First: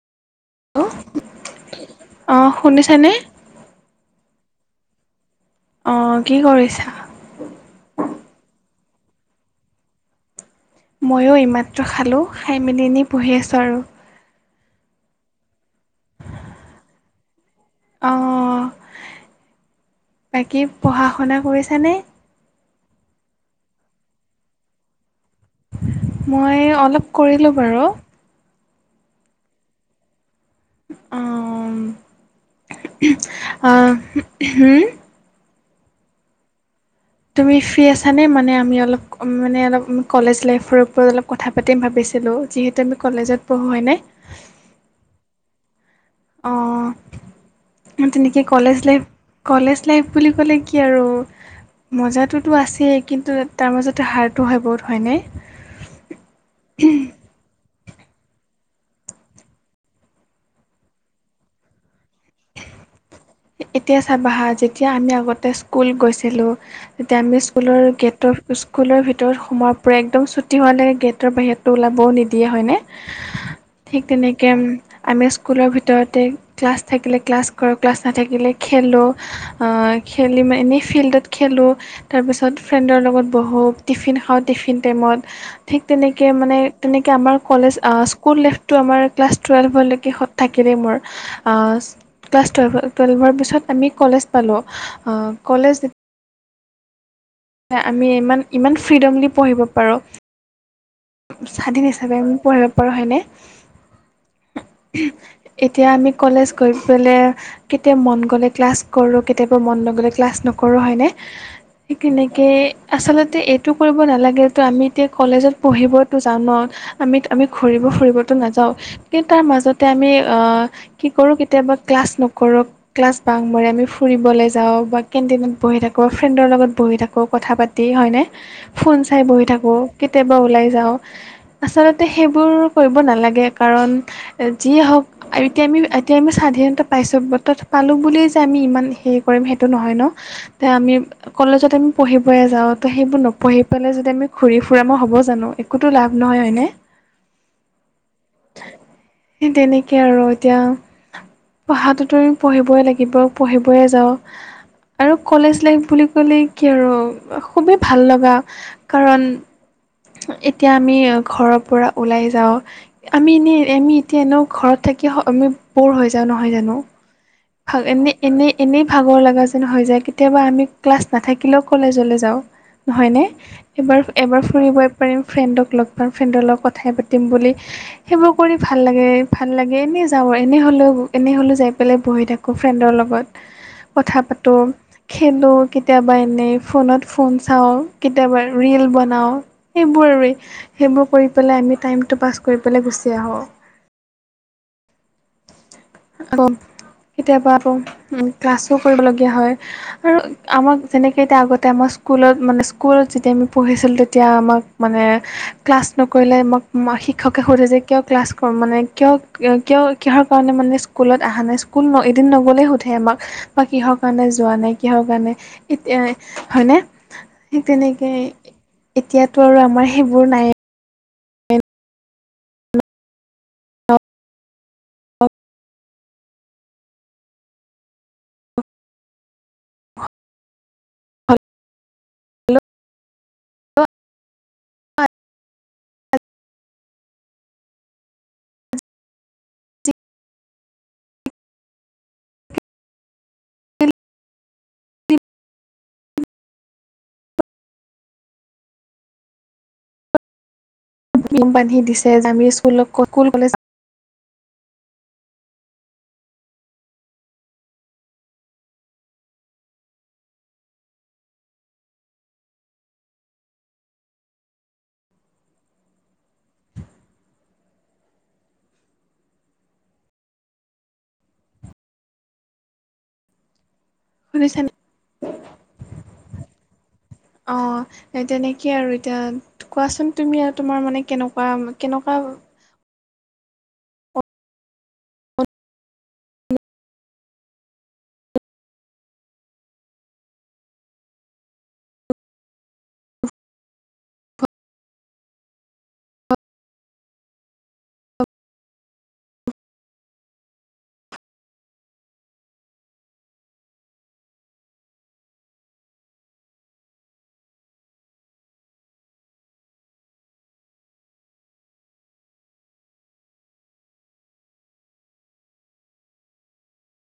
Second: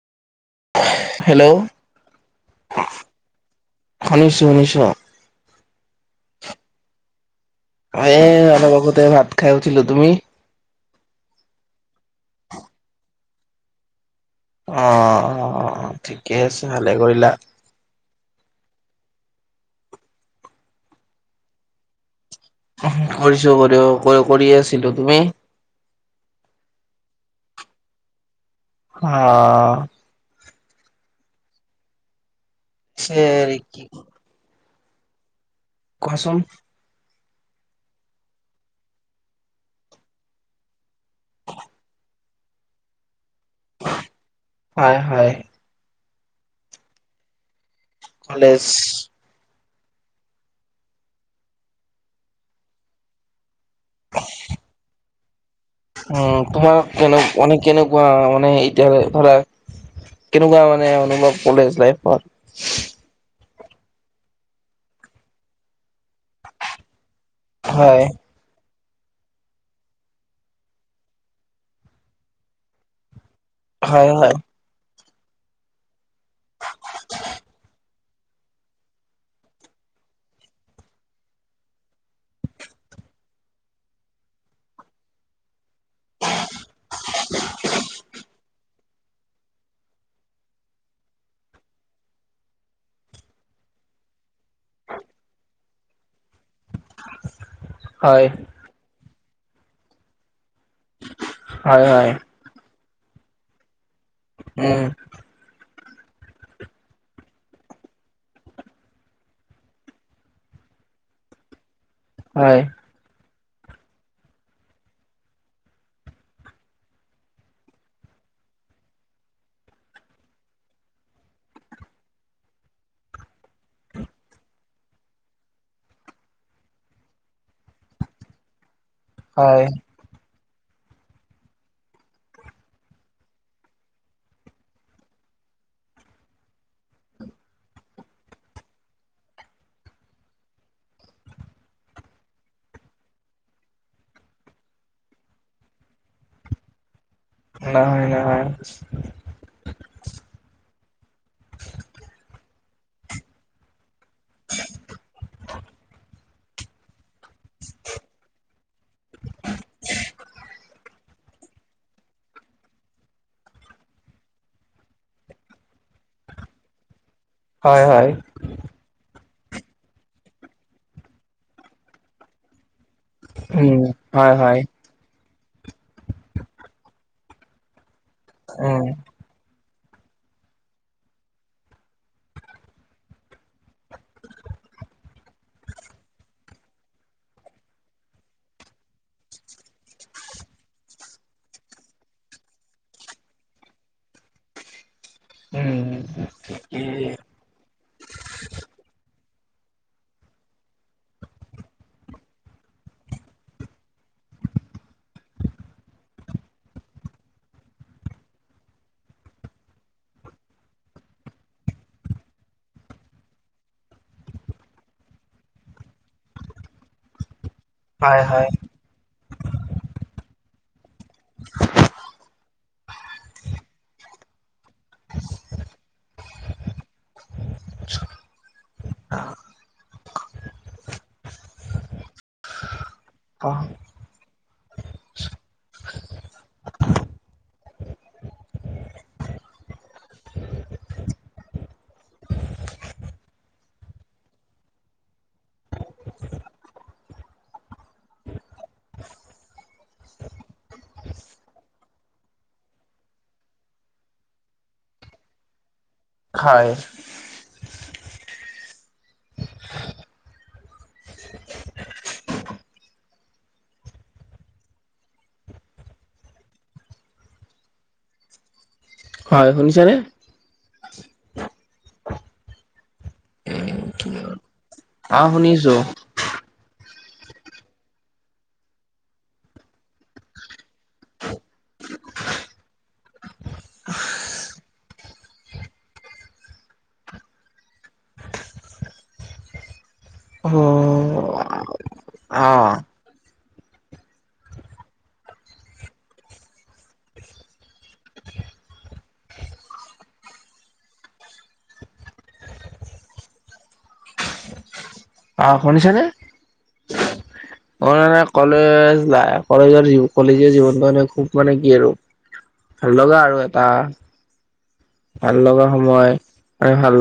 অ hello শুনিছানে শুনিছোঁ শুনিছোঁ। অ কি কৰিছা? এ অলপ আগতে ভাত খাই উঠিলো। তুমি? ময়ো এই মাত্ৰ খালোঁ, খাই মেল এনেই বহি আছোঁ আৰু। অ-অ-অ-অ ঠিকে আছে ভালে কৰিলা। অ বাকী পঢ়া শুনা কৰিছানে? কৰিছো কৰি কৰি আছিলো। তুমি? মই অলপ কৰিলো বাৰু, অ অ পিছে হেৰি কি [unintelligible] কোৱাচোন। তুমি ফ্ৰী আছানে? মানে আমি অলপ মানে অলপ কলেজ লাইফৰ ওপৰত অলপ কথা পাতিম ভাবিছিলোঁ ত আমি কলেজত পঢ়ো হয় নে? হয় হয়। অ তেনেকৈ কলেজ লাইফ কলেজ লাইফ বুলি ক'লে কি আৰু মজাটোতো আছেই কিন্তু তাৰ মাজত হাৰ্টটো হয় বহুত হয়নে উম তোমাৰ [unintelligible] কেনেকুৱা মানে এতিয়া ধৰা কেনেকুৱা মানে অনুভৱ কলেজ লাইফত? এতিয়া চাবাহা যেতিয়া আমি আগতে স্কুল গৈছিলোঁ, তেতিয়া আমি স্কুলৰ হয় গেটৰ স্কুলৰ ভিতৰত সোমোৱাৰ পৰা একদম চুটি হোৱালৈকে গেটৰ বাহিৰতটো ওলাবও নিদিয়ে হয়নে? [inaudible] ঠিক হয় তেনেকে আমি স্কুলৰ ভিতৰতে ক্লাছ থাকিলে ক্লাছ কৰোঁ ক্লাছ নাথাকিলে খেলোঁ আ খেলি মই এনেই ফিল্ডত খেলোঁ, তাৰপিছত ফ্ৰেণ্ডৰ লগত বহো টিফিন খাওঁ টিফিন টাইমত, ঠিক তেনেকে মানে তেনেকে আমাৰ কলেজ স্কুল লেইফ তো আমাৰ ক্লাছ টুৱেল্ভলৈকে সত থাকিলেই মোৰ, অ ক্লাছ টুৱেল্ভত টুৱেলভৰ পিছত আমি কলেজ পালোঁ, অ কলেজ আমি হয় ইমান ইমান ফ্ৰীডমলি পঢ়িব পাৰো। হয় স্বাধীন হয় হিচাপে আমি পঢ়িব পাৰোঁ হয়নে? উম। এতিয়া আমি কলেজ গৈ পেলাই কেতিয়াবা মন গ'লে ক্লাছ কৰো, কেতিয়াবা মন নগলে ক্লাছ নকৰো, হয়নে? কেনেকে হয় আচলতে এইটো কৰিব নালাগে টো আমি এতিয়া কলেজত পঢ়িবতো যাওঁ ন, আমিত আমি ঘূৰিব ফুৰিবতো নাযাওঁ। কিন্তু তাৰ মাজতে আমি আহ কি কৰো কেতিয়াবা ক্লাছ নকৰো, ক্লাছ বাং মাৰো আমি ফুৰিবলৈ যাওঁ বা কেণ্টিনত বহি থাকো, ফ্ৰেণ্ডৰ লগত বহি থাকো, কথা পাতি টি হয়নে ফোন চাই বহি হয় থাকো কেতিয়াবা ওলাই যাওঁ। আচলতে সেইবোৰ কৰিব নালাগে কাৰণ যিয়ে হওক আৰু এতিয়া আমি এতিয়া আমি স্বাধীনতা পাইছোঁ বতত পালোঁ বুলিয়েই যে আমি ইমান হেৰি কৰিম সেইটো নহয় ন তে আমি কলেজত আমি পঢ়িবয়ে যাও ত সেইবোৰ নপঢ়ি পেলাই যদি আমি ঘুৰি ফুৰাম হ'ব হ'ব জানো একোতো লাভ নহয়, হয়নে? নহয় নহয়। সেই তেনেকেই আৰু এতিয়া পঢ়াটোতো পঢ়িবই লাগিব পঢ়িবই যাওঁ। আৰু কলেজ লাইফ বুলি কলে কি আৰু খুবেই ভাল লগা কাৰণ এতিয়া আমি ঘৰৰ পৰা ওলাই যাওঁ আমি এনেই আমি এতিয়া এনেও ঘৰত থাকি আমি বৰ হৈ যাওঁ নহয় জানো হ হয় হয় এনে এনেই এনেই ভাগৰ লগা যেন হৈ যায় কেতিয়াবা আমি ক্লাছ নাথাকিলেও কলেজলৈ যাওঁ। নহয়নে? উম এবাৰ হয় এবাৰ হয় ফুৰিবই পাৰিম ফ্ৰেণ্ডক লগ পাম ফ্ৰেণ্ডৰ লগত কথাই পাতিম বুলি সেইবোৰ কৰি ভাল উম লাগে। ভাল লাগে এনেই যাওঁ এনেই হ'লেও এনে হ'লেও যাই পেলাই বহি থাকোঁ ফ্ৰেণ্ডৰ লগত। কথা পাতো খেলো কেতিয়াবা এনেই ফোনত ফোন চাওঁ কেতিয়াবা ৰিল বনাওঁ। সেইবোৰে আৰে সেইবোৰ কৰি পেলাই আমি টাইমটো পাছ কৰি পেলাই গুচি আহোঁ। আকৌ [unintelligible] কেতিয়াবা আকৌ ক্লাছো কৰিবলগীয়া হয় আৰু আমাক যেনেকৈ এতিয়া আগতে আমাৰ স্কুলত মানে স্কুলত যেতিয়া আমি পঢ়িছিলোঁ তেতিয়া আমাক মানে ক্লাছ নকৰিলে মক ম শিক্ষকে সোধে যে কিয় ক্লাছ কৰ মানে কিয় কিয় কিহৰ কাৰণে মানে স্কুলত অহা নাই স্কুল এদিন নগলেই সোধে আমাক। বা কিহৰ কাৰণে যোৱা নাই কিহৰ কাৰণে ইতে হয়নে? ঠিক তেনেকে হয় হয় এতিয়াতো আৰু আমাৰ সেইবোৰ নাই। [inaudible] [inaudible] [unintelligible] [unintelligible] হেল্ল' কহ কীম বান্ধি দিছে যে আমি স্কুলক ক কুল কলেজ হয়। হয়, শুনিছানে? শুনিছানে? আহ শুনিছো? অ তেনেকেই আৰু এতিয়া কোৱাচোন তুমি আৰ তোমাৰ মানে কেনেকুৱা কেনকা হঅ অ শুনিছানে? অ নে নে কলেজ লাইভ কলেজৰ দিন কলেজীয়া জীৱন মানে খুব মানে কি আৰু ভাল লগা আৰু এটা ভাল লগা সময় আৰু ভাল